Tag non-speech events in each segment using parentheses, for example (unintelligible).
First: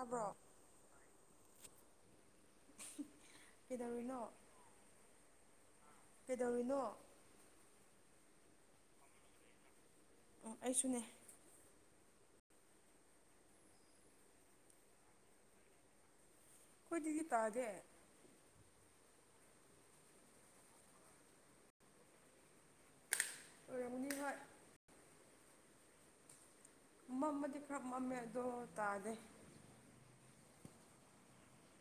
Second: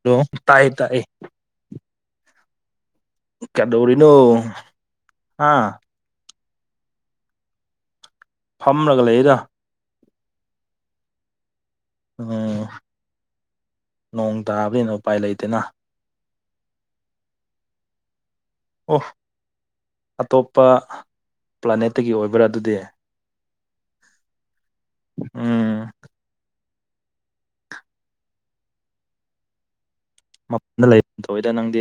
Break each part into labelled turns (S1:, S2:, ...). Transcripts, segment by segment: S1: Hello ꯇꯥꯏ ꯇꯥꯌꯦ ꯀꯗꯧꯔꯤꯅꯣ
S2: ꯀꯩꯗꯧꯔꯤꯅꯣ
S1: ꯑꯥ
S2: ꯀꯩꯗꯧꯔꯤꯅꯣ
S1: ꯐꯝꯂꯒ ꯂꯩꯔ
S2: ꯑꯣ ꯑꯩꯁꯨꯅꯦ
S1: ꯎꯝ ꯅꯣꯡ ꯇꯥꯕꯅꯤꯅ ꯎꯄꯥꯏ ꯂꯩꯇꯦꯅ
S2: ꯑꯩꯈꯣꯏꯗꯤ ꯇꯥꯥꯗꯦ
S1: ꯑꯣ ꯑꯇꯣꯞꯄ ꯄ꯭ꯂꯥꯅꯦꯠꯇꯒꯤ ꯑꯣꯏꯕ꯭ꯔꯥ ꯑꯗꯨꯗꯤ
S2: ꯑꯣꯢꯔꯝꯒꯅꯤ
S1: ꯎꯝ
S2: ꯃꯝꯃꯗꯤ ꯈꯔ ꯃꯝꯃꯦ ꯑꯗꯣ ꯇꯥꯗꯦ
S1: ꯃꯄꯐꯝꯗ ꯂꯩ ꯇꯧꯋꯤꯗ ꯅꯪꯗꯤ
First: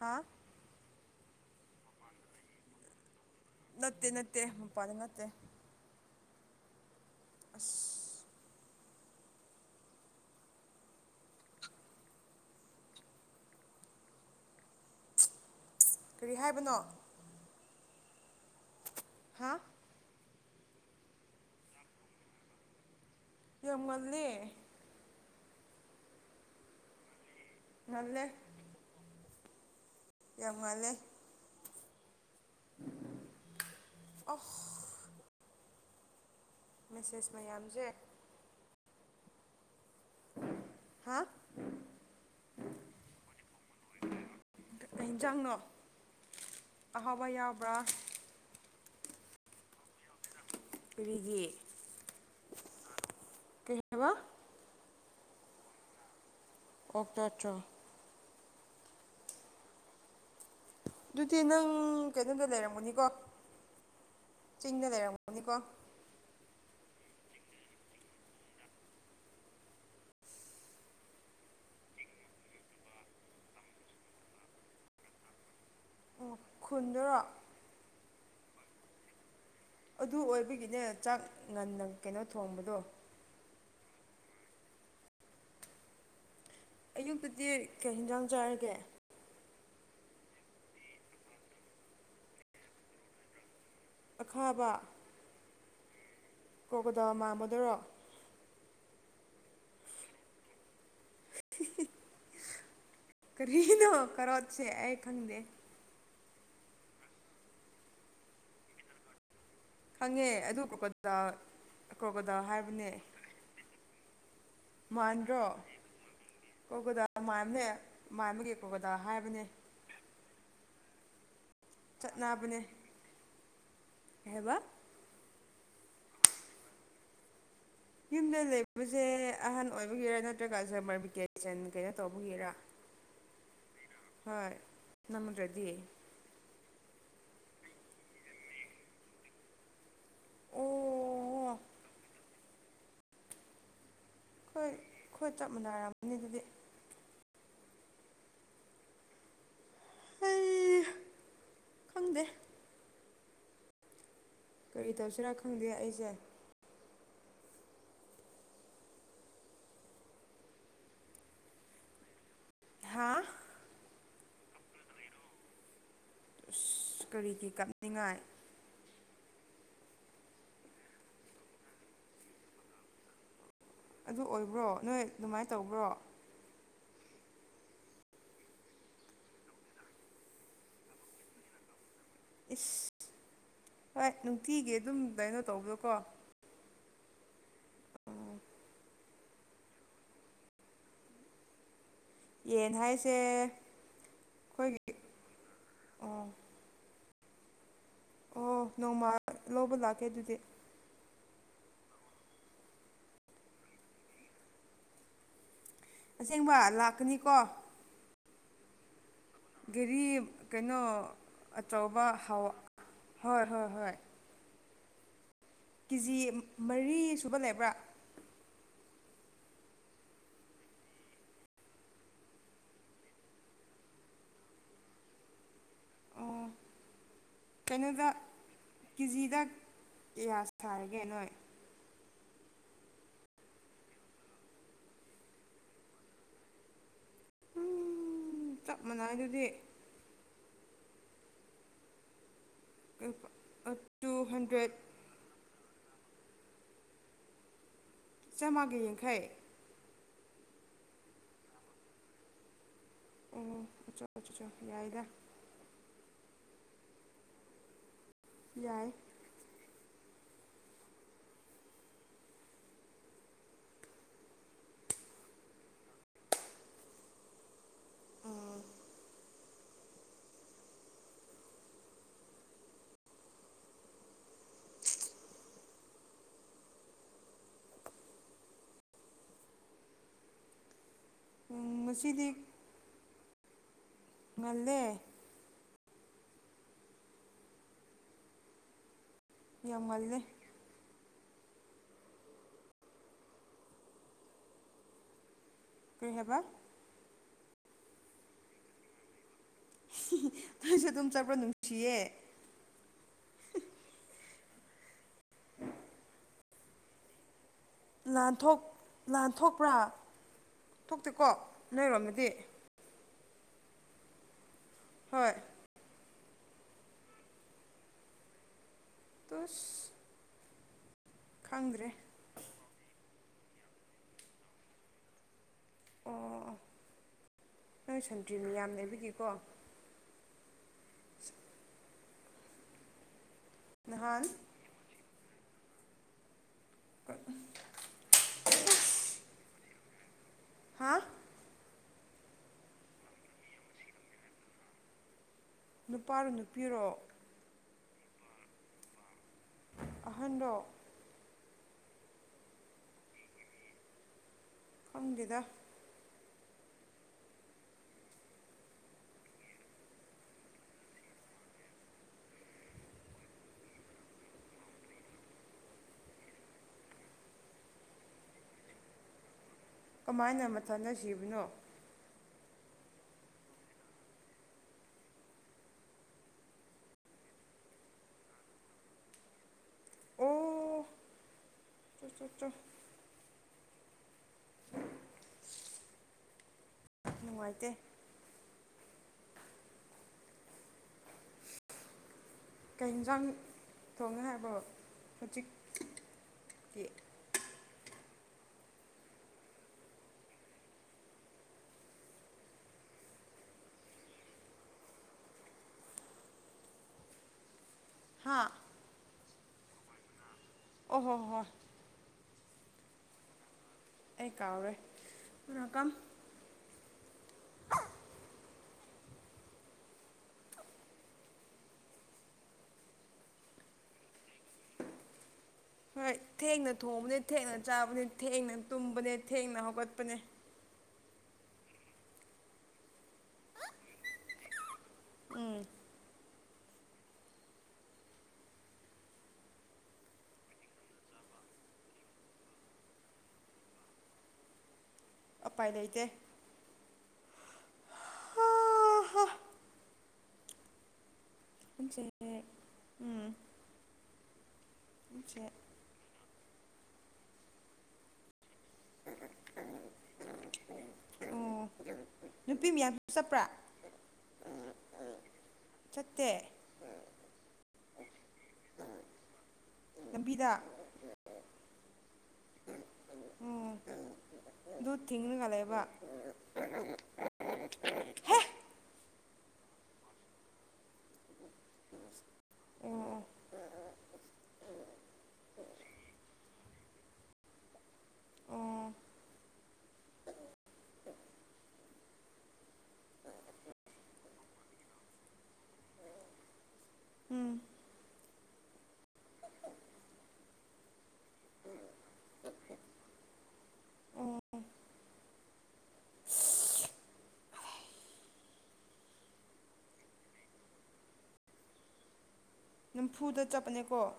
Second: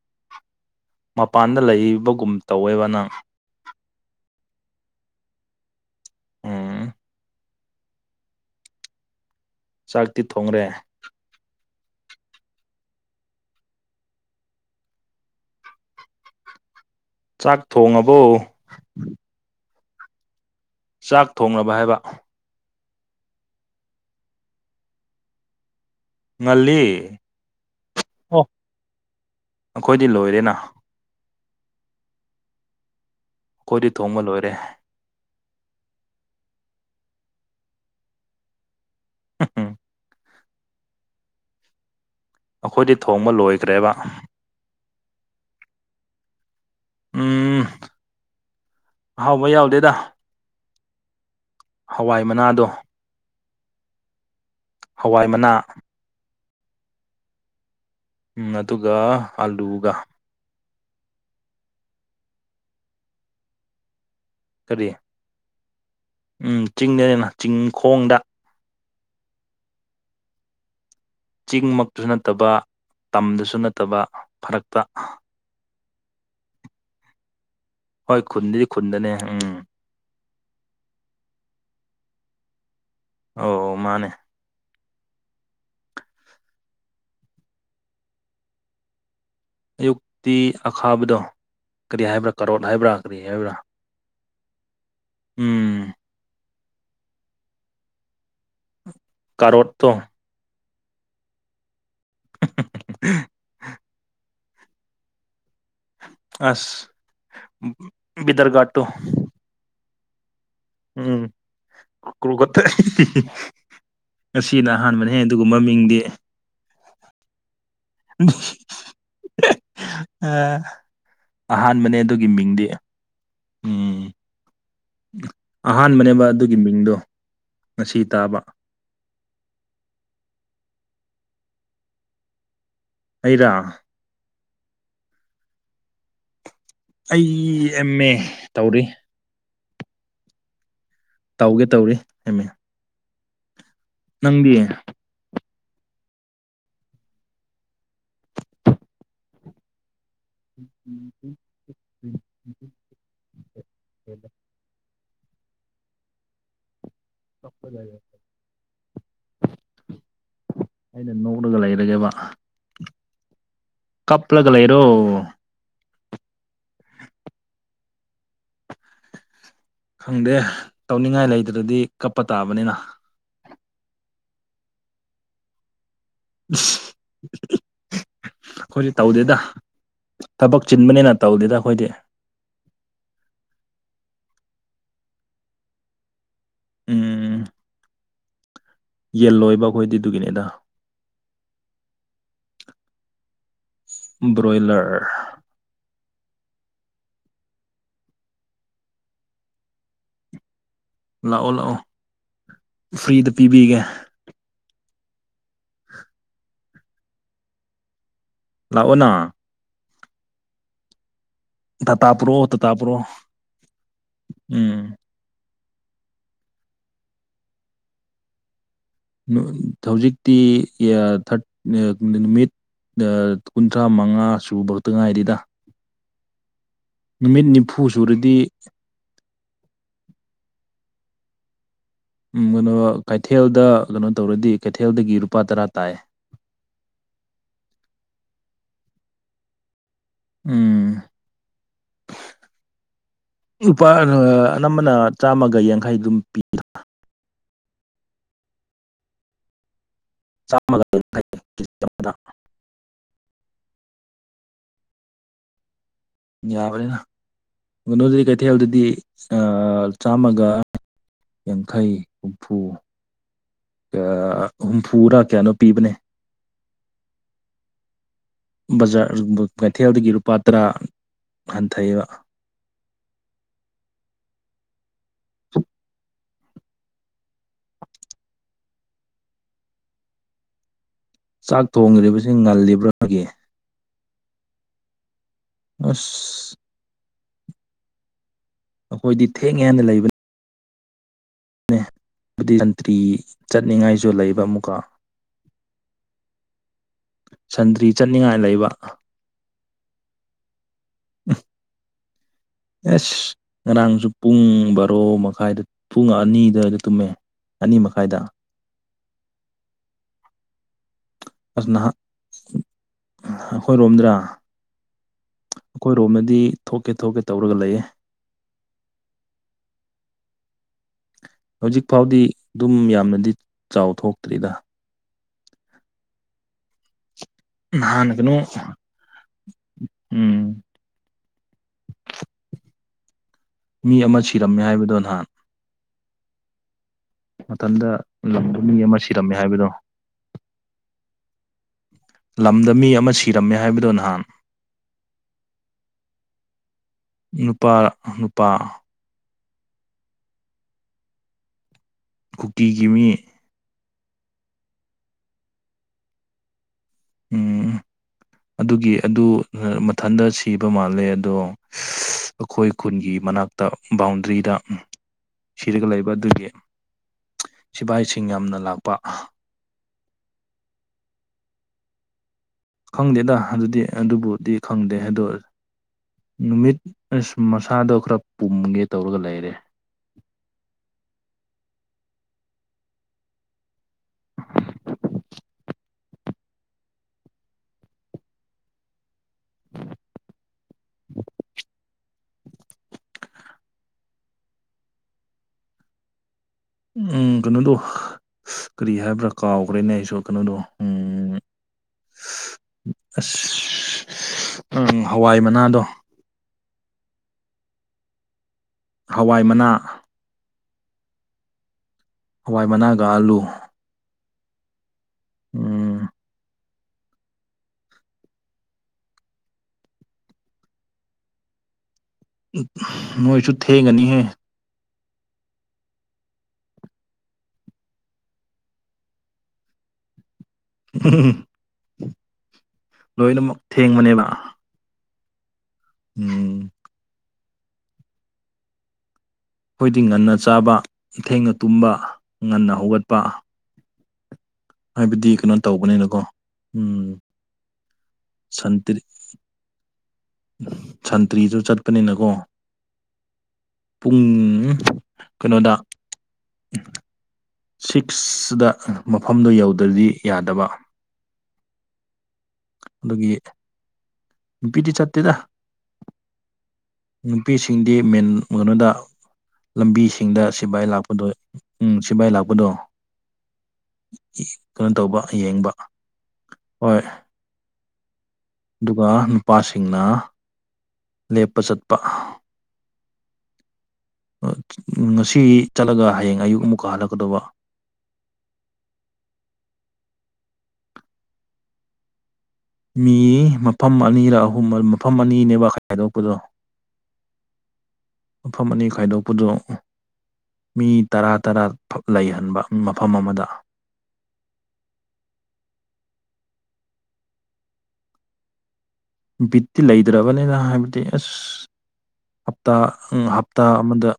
S2: ꯍꯥꯥ
S1: ꯃꯄꯥꯟꯗ ꯂꯩꯕꯒꯨꯝ ꯇꯧꯋꯦꯕ ꯅꯪ
S2: ꯅꯠꯇꯦ ꯅꯠꯇꯦ ꯃꯄꯥꯟꯗꯥ ꯅꯠꯇꯦ
S1: ꯎꯝ
S2: ꯑꯁ
S1: ꯆꯥꯛꯇꯤ ꯊꯣꯡꯉꯔꯦ
S2: ꯀꯔꯤ ꯍꯥꯏꯕꯅꯣ
S1: ꯆꯥꯛ ꯊꯣꯡꯉꯕꯣ
S2: ꯍꯥ
S1: ꯆꯥꯛ ꯊꯣꯡꯂꯕꫭ ꯍꯥꯏꯕ
S2: ꯌꯥꯝ ꯉꯜꯂꯦ
S1: ꯉꯜꯂꯤ
S2: ꯉꯜꯂꯦ
S1: ꯑꯣ ꯑꯩꯈꯣꯏꯗꯤ ꯂꯣꯏ
S2: ꯌꯥꯝ ꯉꯜꯂꯦ
S1: ꯑꯩꯈꫭꯏꯗꯤ ꯊꫭꯡꯕ
S2: ꯑꯣ
S1: ꯂꫭꯏꯔꯦ
S2: ꯃꯦꯁꯦꯁ ꯃꯌꯥꯝꯁꯦ
S1: (inaudible)
S2: ꯍꯥ꯫
S1: ꯑꯩꯈꯣꯏꯗꯤ ꯊꯣꯡꯕ ꯂꯣꯏꯈ꯭ꯔꯦꯕ꯫
S2: ꯀꯩ ꯌꯦꯟꯖꯥꯡꯅꯣ ꯑꯍꯥꯎꯕ
S1: ꯎꯝ
S2: ꯌꯥꯎꯕ꯭ꯔꯥ
S1: ꯑꯍꯥꯎꯕ ꯌꯥꯎꯗꯦꯗ
S2: ꯀꯔꯤꯒꯤ
S1: ꯍꯋꯥꯏ ꯃꯅꯥꯗꯣ
S2: ꯀꯩ ꯍꯥꯏꯕ
S1: ꯍꯋꯥꯏ ꯃꯅꯥ
S2: (unintelligible)
S1: ꯎꯝ ꯑꯗꯨꯒ ꯑꯂꯨꯒ
S2: ꯑꯗꯨꯗꯤ ꯅꯪ ꯀꯩꯅꯣꯗ ꯂꯩꯔꯝꯒꯅꯤꯀꯣ ꯆꯤꯡꯗ
S1: ꯀꯔꯤ
S2: ꯂꯩꯔꯝꯃꯅꯤꯀꯣ
S1: ꯎꯝ ꯆꯤꯡꯗꯅꯦ ꯆꯤꯡꯈꯣꯡꯗ ꯆꯤꯡꯃꯛꯇꯁꯨ ꯅꯠꯇꯕ ꯇꯥꯝꯗꯁꯨ ꯅꯠꯇꯕ ꯐꯔꯛꯇ
S2: ꯈꯨꯟꯗꯨꯔꯣ
S1: ꯍꯣꯏ ꯈꯨꯟꯕꯨꯗꯤ ꯈꯨꯟꯗꯅꯦ ꯎꯝ
S2: ꯑꯗꯨ ꯑꯣꯏꯕꯒꯤꯅꯦ ꯆꯥꯛ ꯉꯟꯅ ꯀꯩꯅꯣ ꯊꯣꯡꯕꯗꯣ
S1: ꯑꯧ ꯃꯥꯅꯦ
S2: ꯑꯌꯨꯛꯇꯗꯤ ꯀꯩ ꯌꯦꯟꯖꯥꯡ ꯆꯥꯔꯒꯦ
S1: ꯑꯌꯨꯛꯇꯤ ꯑꯈꯥꯕꯗꯣ ꯀꯔꯤ ꯍꯥꯏꯕ꯭ꯔꯥ ꯀꯥꯔꯣꯠ ꯍꯥꯏꯕ꯭ꯔꯥ ꯀꯔꯤ ꯍꯥꯏꯕ꯭ꯔꯥ
S2: ꯑꯈꯥꯕ
S1: ꯎꯝ
S2: ꯀꯣꯔꯒꯣꯗꯥꯟ ꯃꯥꯟꯕꯗꯨꯔꯣ
S1: ꯀꯔꯣꯠꯇꯣ
S2: ꯀꯔꯤꯅꯣ ꯀꯔꯣꯠꯁꯦ ꯑꯩ ꯈꯪꯗꯦ
S1: ꯑꯁ ꯗꯔꯒꯥ (unintelligible) ꯇꯨ
S2: ꯈꯪꯉꯦ ꯑꯗꯨ ꯀꯣꯔꯒꯣꯗꯥꯟ ꯀꯣꯔꯒꯣꯗꯥꯟ
S1: ꯀ꯭ꯔꯣꯒꯠꯇ
S2: ꯍꯥꯏꯕꯅꯦ
S1: ꯉꯁꯤꯅ ꯑꯍꯥꯟꯕꯅꯦꯍꯦ
S2: ꯃꯥꯟꯗꯔꯣ
S1: ꯑꯗꯨꯒꯨꯝꯕ ꯃꯤꯡꯗꯤ
S2: ꯀꯣꯔꯒꯣꯗꯥꯟ ꯃꯥꯟꯕꯅꯦ ꯃꯥꯏꯕꯒꯤ ꯀꯣꯔꯒꯣꯗꯥꯟ ꯍꯥꯏꯕꯅꯦ
S1: ꯑꯥ ꯑꯍꯥꯟꯕꯅꯦ ꯑꯗꯨꯒꯤ
S2: ꯆꯠꯅꯕꯅꯦ
S1: ꯃꯤꯡꯗꯤ ꯎꯝ
S2: ꯀꯩ ꯍꯥꯏꯕ
S1: ꯑꯍꯥꯟꯕꯅꯦꯕ ꯑꯗꯨꯒꯤ ꯃꯤꯡꯗꯣ ꯉꯁꯤ
S2: ꯌꯨꯝꯗ
S1: ꯇꯥꯕ
S2: ꯂꯩꯕꯁꯦ ꯑꯍꯟ ꯑꯣꯏꯕꯒꯤꯔ ꯅꯠꯇ꯭ꯔꯒ ꯁꯥꯃꯔ ꯚꯤꯀꯦꯁꯟ ꯀꯩꯅꯣ ꯇꯧꯕꯒꯤꯔꯥ
S1: ꯑꯩꯔꯥ
S2: ꯍꯣꯏ ꯅꯪ ꯅꯠꯇ꯭ꯔꯗꯤ
S1: ꯑꯩ ꯑꯦꯝ ꯑꯦ ꯇꯧꯔꯤ
S2: ꯑꯣ
S1: ꯇꯧꯒꯦ ꯇꯧꯔꯤ ꯍꯦꯃꯦ
S2: ꯍꯣꯏ ꯑꯩꯈꯣꯏ ꯆꯞ ꯃꯥꯟꯅꯔꯃꯅꯤ ꯑꯗꯨꯗꯤ ꯑꯩ ꯈꯪꯗꯦ
S1: (inaudible)
S2: ꯀꯔꯤ ꯇꯧꯁꯤꯔꯥ ꯈꯪꯗꯦ ꯑꯩꯁꯦ
S1: (unintelligible) ꯑꯩꯅ ꯅꯣꯛꯂꯒ ꯂꯩꯔꯒꯦꯕ
S2: ꯍꯥꯥ
S1: ꯀꯞꯂꯒ ꯂꯩꯔꯣ
S2: ꯑꯁ ꯀꯔꯤꯒꯤ ꯀꯞꯅꯤꯡꯉꯥꯏ
S1: ꯈꯪꯗꯦ ꯇꯧꯅꯤꯡꯉꯥꯏ ꯂꯩꯇ꯭ꯔꯗꯤ ꯀꯞꯄ ꯇꯥꯕꯅꯤꯅ
S2: ꯑꯗꯨ ꯑꯣꯏꯕ꯭ꯔꯣ ꯅꯣꯏ ꯑꯗꯨꯃꯥꯏ ꯇꯧꯕ꯭ꯔꯣ
S1: ꯏꯁ ꯑꯩꯈꯣꯏꯗꯤ ꯇꯧꯗꯦꯗ ꯊꯕꯛ ꯆꯤꯟꯕꯅꯤꯅ ꯇꯧꯗꯦꯗ ꯑꯩꯈꯣꯏꯗꯤ
S2: ꯏꯁ ꯍꯣꯏ ꯅꯨꯡꯇꯤꯒꯤ ꯑꯗꯨꯝ ꯀꯩꯅꯣ ꯇꯧꯕꯗꯣꯀꯣ
S1: ꯎꯝ ꯌꯦꯜ ꯂꯣꯏꯕ ꯑꯩꯈꯣꯏꯗꯤ ꯑꯗꯨꯒꯤꯅꯤꯗ
S2: ꯌꯦꯟ ꯍꯥꯏꯁꯦ ꯑꯩꯈꯣꯏꯒꯤ
S1: ꯕ꯭ꯔꯣꯏꯂꯔ
S2: ꯑꯣ ꯑꯣ ꯅꯣꯡꯃ ꯂꯧꯕ ꯂꯥꯛꯀꯦ ꯑꯗꯨꯗꯤ
S1: ꯂꯥꯛꯑꯣ ꯂꯥꯛꯑꯣ ꯐ꯭ꯔꯤꯗ ꯄꯤꯕꯤꯒꯦ
S2: ꯑꯁꯦꯡꯕ ꯂꯥꯛꯀꯅꯤꯀꯣ
S1: ꯂꯥꯛꯑꯣꯅ
S2: ꯒꯥꯔꯤ ꯀꯩꯅꯣ ꯑꯆꯧꯕ
S1: ꯇꯥꯇꯥ
S2: ꯍꯥꯎ
S1: ꯄꯨꯔꯛꯑꯣ ꯇꯥꯇꯥ ꯄꯨꯔꯛꯑꯣ
S2: ꯍꯣꯏ ꯍꯣꯏ ꯍꯣꯏ
S1: ꯎꯝ
S2: ꯀꯦꯖꯤ ꯃꯔꯤ ꯁꯨꯕ ꯂꯩꯕ꯭ꯔꯥ
S1: ꯍꯧꯖꯤꯛꯇꯤ ꯊꯥꯔꯠ ꯅꯨꯃꯤꯠ ꯀꯨꯟꯊ꯭ꯔꯥ ꯃꯉꯥ ꯁꯨꯕꯛꯇ ꯉꯥꯏꯔꯤꯗ
S2: ꯑꯣ
S1: ꯅꯨꯃꯤꯠ ꯅꯤꯐꯨ
S2: ꯀꯩꯅꯣꯗ
S1: ꯁꯨꯔꯗꯤ
S2: ꯀꯦꯖꯤꯗ ꯀꯌꯥ ꯁꯥꯔꯒꯦ ꯅꯣꯏ
S1: ꯎꯝ ꯃꯥꯅꯣ ꯀꯩꯊꯦꯜꯗ ꯀꯩꯅꯣ ꯇꯧꯔꯗꯤ ꯀꯩꯊꯦꯜꯗꯒꯤ ꯂꯨꯄꯥ ꯇꯔꯥ ꯇꯥꯏ
S2: ꯎ ꯆꯞ ꯃꯥꯟꯅꯩꯗꯨꯗꯤ
S1: ꯎꯝ ꯂꯨꯄꯥ
S2: ꯇꯨ ꯍꯟꯗ꯭ꯔꯦꯠ
S1: ꯑꯅꯝꯕꯅ ꯆꯥꯝꯃꯒ ꯌꯥꯡꯈꯩ ꯑꯗꯨꯝ ꯄꯤꯗꯥ
S2: ꯆꯥꯝꯃꯒꯌꯥꯡꯈꯩ
S1: ꯆꯥꯝꯃꯒ ꯌꯥꯡꯈꯩ ꯀꯦꯖꯤ ꯑꯃꯗ
S2: ꯑꯣ ꯑꯆꯥ ꯑꯆꯥ ꯌꯥꯏꯗ
S1: ꯌꯥꯕꯅꯤꯅ ꯒꯨꯅꯣꯗꯗꯤ ꯀꯩꯊꯦꯜꯗꯗꯤ
S2: ꯌꯥꯏ
S1: ꯑꯥ ꯆꯥꯝꯃꯒ ꯌꯥꯡꯈꯩ ꯍꯨꯝꯐꯨ ꯌꯥ ꯍꯨꯝꯐꯨꯔꯥ ꯀꯌꯥꯅꯣ ꯄꯤꯕꯅꯦ ꯕꯖꯥꯔ ꯕ ꯀꯩꯊꯦꯜꯗꯒꯤ ꯂꯨꯄꯥ ꯇꯔꯥ ꯍꯟꯊꯩꯑꯦꯕ (inaudible) ꯆꯥꯛ
S2: ꯉꯁꯤꯗꯤ
S1: ꯊꯣꯡꯗꯔꯤꯕꯁꯤ ꯉꯜꯂꯤꯕ꯭ꯔꯥꯒꯤ
S2: ꯉꯜꯂꯦ
S1: ꯑꯁ ꯑꯈꯣꯏꯗꯤ
S2: ꯌꯥꯝ ꯉꯜꯂꯦ
S1: ꯅꯦ ꯍꯥꯏꯕꯗꯤ ꯖꯟꯇ꯭ꯔꯤ ꯆꯠꯅꯤꯡꯉꯥꯏꯁꯨ ꯂꯩꯕ ꯑꯃꯨꯛꯀ
S2: ꯀꯩ ꯍꯥꯏꯕ
S1: ꯁꯟꯗ꯭ꯔꯤ ꯆꯠꯅꯤꯡꯉꯥꯏ ꯂꯩꯕ
S2: ꯅꫭꯏꯁꯨ ꯑꯗꯨꯝ ꯆꯠꯄ꯭ꯔꫭ ꯅꯨꯡꯁꯤꯌꯦ
S1: ꯑꯦꯁ ꯉꯔꯥꯡꯁꯨ ꯄꯨꯡ ꯕꯥꯔꯣ ꯃꯈꯥꯏꯗ ꯄꯨꯡ ꯑꯅꯤꯗꯥꯏꯗ ꯇꯨꯝꯃꯦ ꯑꯅꯤ ꯃꯈꯥꯏꯗ
S2: ꯂꯥꯟꯊꯣꯛ ꯂꯥꯟꯊꯣꯛꯄ꯭ꯔꯥ ꯊꯣꯛꯇꯦꯀꯣ
S1: ꯑꯁ ꯅꯍꯥꯟ
S2: ꯅꫭꯏꯔꯣꯝꯗꯗꯤ
S1: ꯑꯩꯈꯣꯏꯔꯣꯝꯗ꯭ꯔꯥ
S2: ꯍꯣꯏ
S1: ꯑꯩꯈꯣꯏ ꯔꯣꯝꯗꯗꯤ ꯊꯣꯛꯀꯦ ꯊꯣꯛꯀꯦ ꯇꯧꯔꯒ ꯂꯩꯌꯦ
S2: ꯇꯨꯠꯁ
S1: ꯍꯧꯖꯤꯛ ꯐꯥꯎꯗꯤ ꯑꯗꯨꯝ ꯌꯥꯝꯅꯗꯤ ꯆꯥꯎ ꯊꯣꯛꯇ꯭ꯔꯤꯗꯥ
S2: ꯑꯣ ꯅꯣꯏ
S1: ꯅꯍꯥꯟꯅꯒꯅꯨ
S2: ꯁꯟꯇ꯭ꯔꯤ ꯃꯌꯥꯝ ꯂꯩꯕꯒꯤꯀꯣ
S1: ꯎꯝ
S2: (inaudible)
S1: ꯃꯤ ꯑꯃ
S2: ꯅꯍꯥꯟ
S1: ꯁꯤꯔꯝꯃꯦ ꯍꯥꯏꯕꯗꯣ ꯅꯍꯥꯟ
S2: (unintelligible)
S1: ꯃꯊꯟꯗ ꯂꯝꯗꯥ ꯃꯤ ꯑꯃ ꯁꯤꯔꯝꯃꯦ ꯍꯥꯏꯕꯗꯣ
S2: ꯍꯥꯥ
S1: ꯂꯝꯗ ꯃꯤ ꯑꯃ ꯁꯤꯔꯝꯃꯦ ꯍꯥꯏꯕꯗꯣ ꯅꯍꯥꯟ
S2: ꯅꯨꯄꯥꯔꯣ ꯅꯨꯄꯤꯔꯣ
S1: ꯅꯨꯄꯥ ꯅꯨꯄꯥ
S2: ꯑꯍꯟꯔꫭ
S1: ꯀꯨꯀꯤꯒꯤ ꯃꯤ
S2: ꯈꯪꯗꯦꯗ
S1: ꯎꯝ ꯑꯗꯨꯒꯤ ꯑꯗꯨ ꯃꯊꯟꯇ ꯁꯤꯕ ꯃꯥꯜꯂꯦ ꯑꯗꯣ ꯑꯩꯈꯣꯏ ꯈꯨꯟꯒꯤ ꯃꯅꯥꯛꯇ ꯕꯥꯎꯟꯗ꯭ꯔꯤꯗ ꯁꯤꯔꯒ ꯂꯩꯕ ꯑꯗꯨꯒꯤ ꯁꯤꯐꯏꯁꯤꯡ ꯌꯥꯝꯅ ꯂꯥꯛꯄ
S2: ꯀꯃꯥꯏꯅ ꯃꯊꯥꯟ ꯇ ꯁꯤꯕꯅꯣ
S1: ꯈꯪꯗꯦꯗ ꯑꯗꯨꯗꯤ ꯑꯗꯨꯕꯨꯗꯤ ꯈꯪꯗꯦ ꯍꯥꯏꯗꫭ ꯅꯨꯃꯤꯠ ꯑꯁ ꯃꯁꯥꯗꯣ ꯈꯔ ꯄꯨꯝꯒꯦ ꯇꯧꯔꯒ ꯂꯩꯔꯦ
S2: ꯑꯣ ꯆꫭ ꯆꫭ ꯅꯨꯡꯉꯥꯏꯇꯦ ꯀꯩ ꯌꯦꯟꯖꯥꯡ ꯊꯣꯡꯉꯦ ꯍꯥꯏꯕꯔꫭ ꯍꯧꯖꯤꯛ ꯇꯤ
S1: ꯎꯝ ꯀꯩꯅꯣꯗꯣ ꯀꯔꯤ ꯍꯥꯏꯕ꯭ꯔꯥ ꯀꯥꯎꯈ꯭ꯔꯦꯅꯦ ꯑꯩꯁꯨ ꯀꯩꯅꯣꯗꯣ ꯎꯝ ꯑꯁ ꯎꯝ ꯍꯋꯥꯏ ꯃꯅꯥꯗꯣ
S2: ꯍꯥ
S1: ꯍꯋꯥꯏ ꯃꯅꯥ
S2: ꯑꯣ ꯍꯣꯏ ꯍꯣꯏ ꯍꯣꯏ
S1: ꯍꯋꯥꯏ ꯃꯅꯥꯒ ꯑꯜꯂꯨ
S2: ꯑꯩ ꯀꯥꯎꯔꯦ ꯀꯅꯥꯀꯝ
S1: ꯎꯝ
S2: (unintelligible)
S1: ꯅꯣꯏꯁꯨ ꯊꯦꯡꯒꯅꯤꯍꯦ
S2: ꯍꯣꯏ ꯊꯦꯡꯅ ꯊꯣꯡꯕꯅꯦ ꯊꯦꯡꯅ ꯆꯥꯕꯅꯦ ꯊꯦꯡꯅ ꯇꯨꯝꯕꯅꯦ ꯊꯦꯡꯅ ꯍꯧꯒꯠꯄꯅꯦ
S1: (unintelligible) ꯂꯣꯏꯅꯃꯛ ꯊꯦꯡꯕꯅꯦꯕ
S2: ꯎꯝ
S1: ꯎꯝ ꯑꯩꯈꯣꯏꯗꯤ ꯉꯟꯅ ꯆꯥꯕ ꯊꯦꯡꯅ ꯇꯨꯝꯕ ꯉꯟꯅ ꯍꯧꯒꯠꯄ ꯍꯥꯏꯕꯗꯤ ꯀꯩꯅꯣ
S2: ꯎꯄꯥꯏ ꯂꯩꯇꯦ
S1: ꯇꯧꯕꯅꯤꯅꯀꯣ ꯎꯝ ꯁꯟꯇ꯭ꯔꯤ ꯁꯟꯇ꯭ꯔꯤꯁꯨ ꯆꯠꯄꯅꯤꯅꯀꯣ
S2: ꯎꯝ
S1: ꯄꯨꯡ ꯀꯩꯅꯣꯗ ꯁꯤꯛꯁꯗ ꯃꯐꯝꯗꯨ ꯌꯧꯗ꯭ꯔꯗꯤ ꯌꯥꯗꯕ
S2: ꯍꯝ ꯅꯨꯄꯤ ꯃꯌꯥꯝ
S1: ꯑꯗꯨꯒꯤ
S2: ꯆꯠꯄ꯭ꯔꯥ
S1: ꯅꯨꯄꯤꯗꯤ ꯆꯠꯇꯦꯗ
S2: ꯆꯠꯇꯦ
S1: ꯅꯨꯄꯤꯁꯤꯡꯗꯤ ꯃꯦꯟ ꯀꯩꯅꯣꯗ ꯂꯝꯕꯤꯁꯤꯡꯗ
S2: ꯂꯝꯕꯤꯗ
S1: ꯁꯤꯐꯥꯏ ꯂꯥꯛꯄꯗꯣ ꯎꯝ ꯁꯤꯕꯥꯥꯏ ꯂꯥꯛꯄꯗꯣ
S2: ꯎꯝ
S1: ꯀꯩꯅꯣ
S2: ꯑꯗꯨ
S1: ꯇꯧꯕ
S2: ꯊꯤꯡꯉꯒ
S1: ꯌꯦꯡꯕ
S2: ꯂꯩꯕ
S1: ꯍꯣꯏ
S2: ꯍꯦ
S1: ꯑꯗꯨꯒ ꯅꯨꯄꯥꯁꯤꯡꯅ ꯂꯦꯞꯄ ꯆꯠꯄ
S2: ꯑꯣ ꯑꯣ
S1: ꯉꯁꯤ ꯆꯠꯂꯒ ꯍꯌꯦꯡ ꯑꯌꯨꯛ ꯑꯃꯨꯛꯀ ꯍꯜꯂꯛꯀꯗꯧꯕ
S2: ꯑꯣ
S1: ꯃꯤ ꯃꯐꯝ ꯑꯅꯤꯔꯛ ꯑꯍꯨꯝ ꯃꯐꯝ ꯑꯅꯤꯅꯦꯕ ꯈꯥꯏꯗꯣꯛꯄꯗꯣ
S2: ꯎꯝ
S1: ꯃꯐꯝ ꯑꯅꯤ ꯈꯥꯏꯗꯣꯛꯄꯗꯣ ꯃꯤ ꯇꯔꯥ ꯇꯔꯥ ꯂꯩꯍꯟꯕ ꯃꯐꯝ ꯑꯃꯗ ꯕꯤꯠꯇꯤ ꯂꯩꯇ꯭ꯔꯕꯅꯤꯅ ꯍꯥꯏꯕꯗꯤ ꯑꯁ ꯍꯞꯇꯥ
S2: ꯅꯝꯐꯨꯗ
S1: ꯍꯞꯇꯥ ꯑꯃꯗ
S2: ꯆꯠꯄꯅꯦꯀꯣ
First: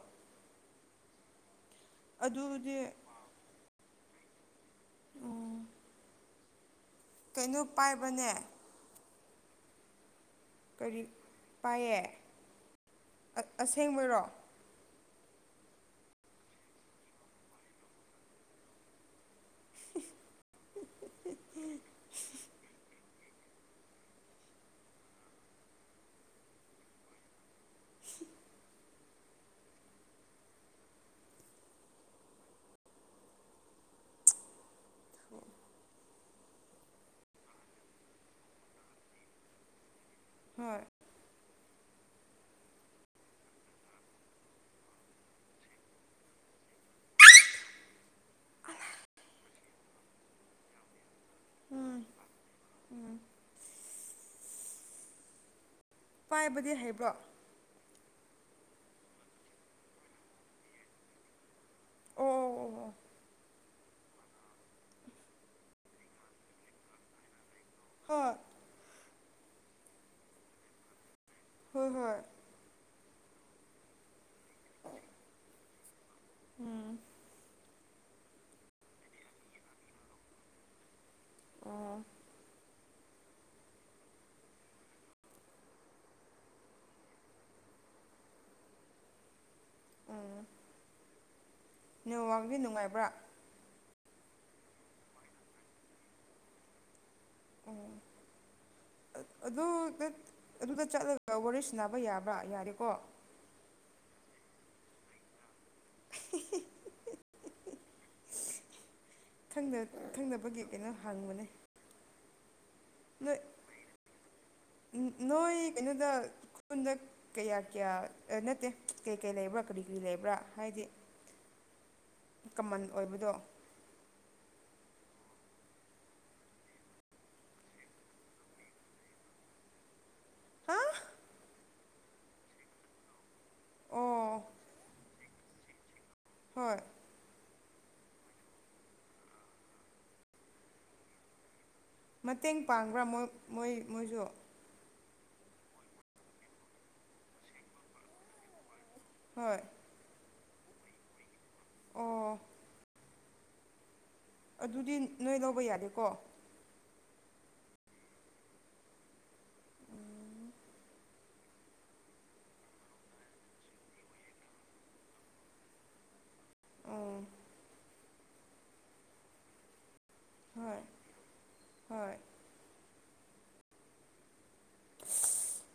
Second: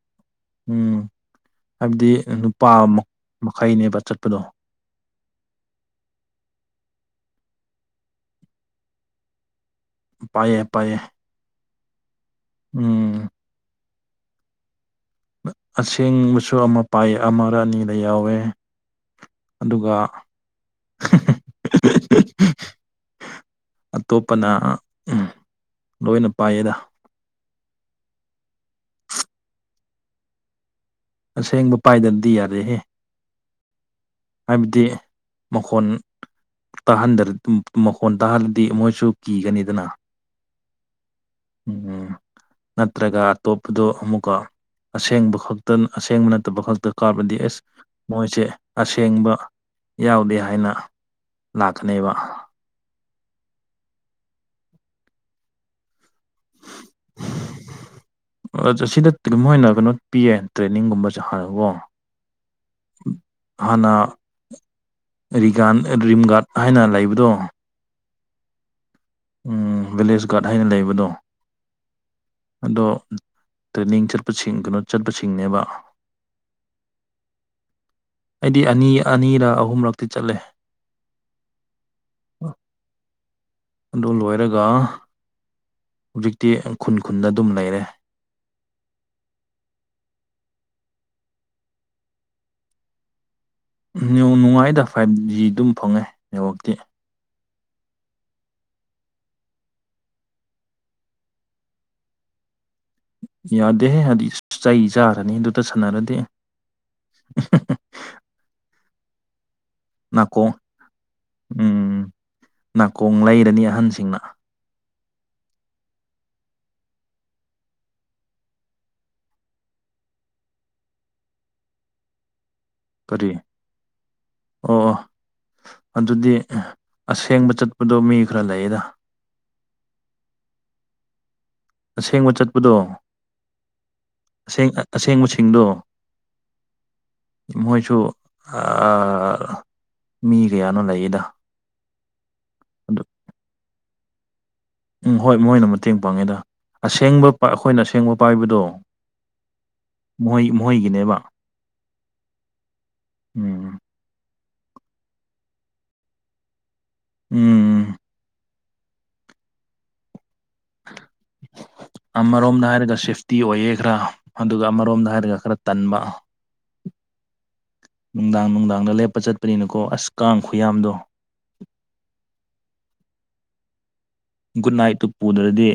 S1: ꯎꯝ ꯍꯥꯏꯕꯗꯤ ꯅꯨꯄꯥ
S2: ꯑꯗꯨꯗꯤ
S1: ꯃꯈꯩꯅꯦꯕ ꯆꯠꯄꯗꯣ
S2: ꯑꯣ ꯀꯩꯅꯣ ꯄꯥꯏꯕꯅꯦ
S1: ꯄꯥꯏꯌꯦ ꯄꯥꯏꯌꯦ
S2: ꯀꯔꯤ ꯄꯥꯏꯌꯦ
S1: ꯎꯝ
S2: ꯑꯁꯦꯡꯕꯔꯣ
S1: ꯑꯁꯦꯡꯕꯁꯨ ꯑꯃ ꯄꯥꯏꯑ ꯑꯃꯔ ꯑꯅꯤꯗ ꯌꯥꯎꯋꯦ ꯑꯗꯨꯒ (unintelligible) ꯑꯇꯣꯞꯄꯅ ꯂꯣꯏꯅ ꯄꯥꯏꯌꯦꯗ ꯑꯁꯦꯡꯕ ꯄꯥꯏꯗꯔꯥꯗꯤ ꯌꯥꯔꯦꯍꯦ ꯍꯥꯏꯕꯗꯤ ꯃꯈꯣꯟ ꯇꯥꯍꯟꯗ ꯃꯈꯣꯟ ꯇꯥꯍꯜꯂꯗꯤ ꯃꯣꯏꯁꯨ ꯀꯤꯒꯅꯤꯗꯅ
S2: ꯍꯣꯏ
S1: ꯎꯝ ꯅꯠꯇ꯭ꯔꯒ ꯑꯇꯣꯞꯄꯗꯣ ꯑꯃꯨꯛꯀ ꯑꯁꯦꯡꯕ ꯈꯛꯇ ꯑꯁꯦꯡꯕ ꯅꯠꯇꯕ ꯈꯛꯇ ꯀꯥꯕꯗꯤ ꯑꯦꯁ ꯃꯣꯏꯁꯦ ꯑꯁꯦꯡꯕ ꯌꯥꯎꯗꯦ ꯍꯥꯏꯅ ꯂꯥꯛꯀꯅꯦꯕ
S2: ꯎꯝ ꯄꯥꯏꯕꯗꯤ ꯍꯩꯕ꯭ꯔꯣ
S1: (unintelligible) ꯑꯁꯤꯗ ꯃꯣꯏꯅ ꯀꯩꯅꯣ ꯄꯤꯌꯦ ꯇ꯭ꯔꯦꯅꯤꯡꯒꯨꯝꯕꯖꯨ ꯍꯥꯟꯅꯀꯣ
S2: ꯑꯣ
S1: ꯍꯟꯅꯥ ꯔꯤꯒꯥꯥꯟ ꯔꯤꯝ ꯒꯥꯠꯗ ꯍꯥꯏꯅ ꯂꯩꯕꯗꯣ
S2: ꯍꯣꯏ
S1: ꯎ ꯚꯤꯂꯦꯖ ꯒꯥꯔꯗ ꯍꯥꯏꯅ ꯂꯩꯕꯗꯣ
S2: ꯍꯣꯏ ꯍꯣꯏ
S1: ꯑꯗꯣ ꯇ꯭ꯔꯦꯅꯤꯡ ꯆꯠꯄꯁꯤꯡ ꯀꯩꯅꯣ ꯆꯠꯄꯁꯤꯡꯅꯦꯕ
S2: ꯎꯝ
S1: ꯑꯩꯗꯤ ꯑꯅꯤ ꯑꯅꯤꯔꯛ ꯑꯍꯨꯝꯂꯛꯇꯤ ꯆꯠꯂꯦ
S2: ꯑꯣ
S1: ꯑꯗꯨ ꯂꯣꯏꯔꯒ ꯍꯧꯖꯤꯛꯇꯤ ꯈꯨꯟ ꯈꯨꯟꯗ ꯑꯗꯨꯝ ꯂꯩꯔꯦ
S2: ꯅꯦꯋꯥꯛꯇꯤ ꯅꯨꯡꯉꯥꯏꯕ꯭ꯔꯥ
S1: ꯅꯨꯡ ꯅꯨꯡ ꯉꯥꯏꯗ ꯐꯥꯏꯞꯖꯤ ꯑꯗꯨꯝ ꯐꯪꯉꯦ ꯅꯦꯠꯋꯥꯛꯇꯤ
S2: ꯎ ꯑꯗꯨ ꯑꯗꯨꯗ ꯆꯠꯂꯒ ꯋꯥꯔꯤ ꯁꯥꯟꯅꯅꯕ ꯌꯥꯕ꯭ꯔꯥ ꯌꯥꯔꯦꯀꯣ
S1: ꯌꯥꯗꯦꯍꯦ ꯍꯥꯏꯗꯤ ꯆꯩ ꯆꯥꯔꯅꯤ ꯑꯗꯨꯇ ꯁꯥꯟꯅꯔꯗꯤ
S2: ꯈꯪꯗ
S1: ꯅꯥꯀꯣꯡ
S2: ꯈꯪꯗꯕꯒꯤ ꯀꯩꯅꯣ ꯍꯪꯕꯅꯦ
S1: ꯎꯝ ꯅꯥꯀꯣꯡ
S2: ꯅꯣꯏ
S1: ꯂꯩꯔꯅꯤ ꯑꯍꯟꯁꯤꯡꯅ
S2: ꯅꯣꯏ ꯀꯩꯅꯣꯗ ꯈꯨꯜꯗ ꯀꯌꯥ ꯀꯌꯥ ꯅꯠꯇꯦ ꯀꯩꯀꯩ ꯂꯩꯕ꯭ꯔꯥ ꯀꯔꯤ ꯀꯔꯤ ꯂꯩꯕ꯭ꯔꯥ ꯍꯥꯏꯗꯤ
S1: (inaudible)
S2: ꯀꯃꯟ ꯑꯣꯏꯕꯗꯣ
S1: ꯀꯔꯤ ꯑꯣ ꯑꯣ ꯑꯗꯨꯗꯤ ꯑꯁꯦꯡꯕ ꯆꯠꯄꯗꯣ ꯃꯤ ꯈꯔ ꯂꯩꯌꯦꯗ
S2: ꯍꯥ
S1: ꯑꯁꯦꯡꯕ ꯆꯠꯄꯗꯣ
S2: ꯑꯣ
S1: ꯑꯁꯦꯡꯕꯁꯤꯡꯗꯣ
S2: ꯍꯣꯏ
S1: ꯃꯣꯏꯁꯨ ꯃꯤ ꯀꯌꯥꯅꯣ ꯂꯩꯌꯦꯗ
S2: ꯃꯇꯦꯡ
S1: ꯑꯗꯨ
S2: ꯄꯥꯡꯕ꯭ꯔꯥ ꯃꯣꯏ ꯃꯣꯏ ꯃꯣꯏꯁꯨ
S1: ꯎꯝ ꯍꯣꯏ ꯃꯣꯏꯅ ꯃꯇꯦꯡ ꯄꯥꯡꯉꯦꯗ ꯑꯁꯦꯡꯕ ꯑꯩꯈꯣꯏꯅ ꯑꯁꯦꯡꯕ ꯄꯥꯏꯕꯗꯣ
S2: ꯍꯣꯏ
S1: ꯃꯣꯏ ꯃꯣꯏꯒꯤꯅꯦꯕ
S2: ꯑꯣ
S1: ꯎꯝ
S2: ꯑꯗꯨꯗꯤ ꯅꯣꯏ ꯂꯧꯕ ꯌꯥꯗꯦꯀꯣ
S1: ꯎꯝ (unintelligible) ꯑꯃꯔꯣꯝꯗ ꯍꯥꯏꯔꯒ ꯁꯦꯐꯇꯤ ꯑꯣꯏꯌꯦ ꯈꯔ ꯑꯗꯨꯒ ꯑꯃꯔꯣꯝꯗ ꯍꯥꯏꯔꯒ ꯈꯔ ꯇꯟꯕ
S2: ꯑꯣ
S1: ꯅꯨꯡꯗꯥꯡ ꯅꯨꯡꯗꯥꯡꯗ ꯂꯦꯞꯄ ꯆꯠꯄꯅꯤꯅꯀꯣ ꯑꯁ ꯀꯥꯡ
S2: ꯍꯣꯏ
S1: ꯈꯨꯌꯥꯝꯗꯣ
S2: ꯍꯣꯏ
S1: ꯒꯨꯗ ꯅꯥꯏꯠꯇꯨ ꯄꯨꯗ꯭ꯔꯗꯤ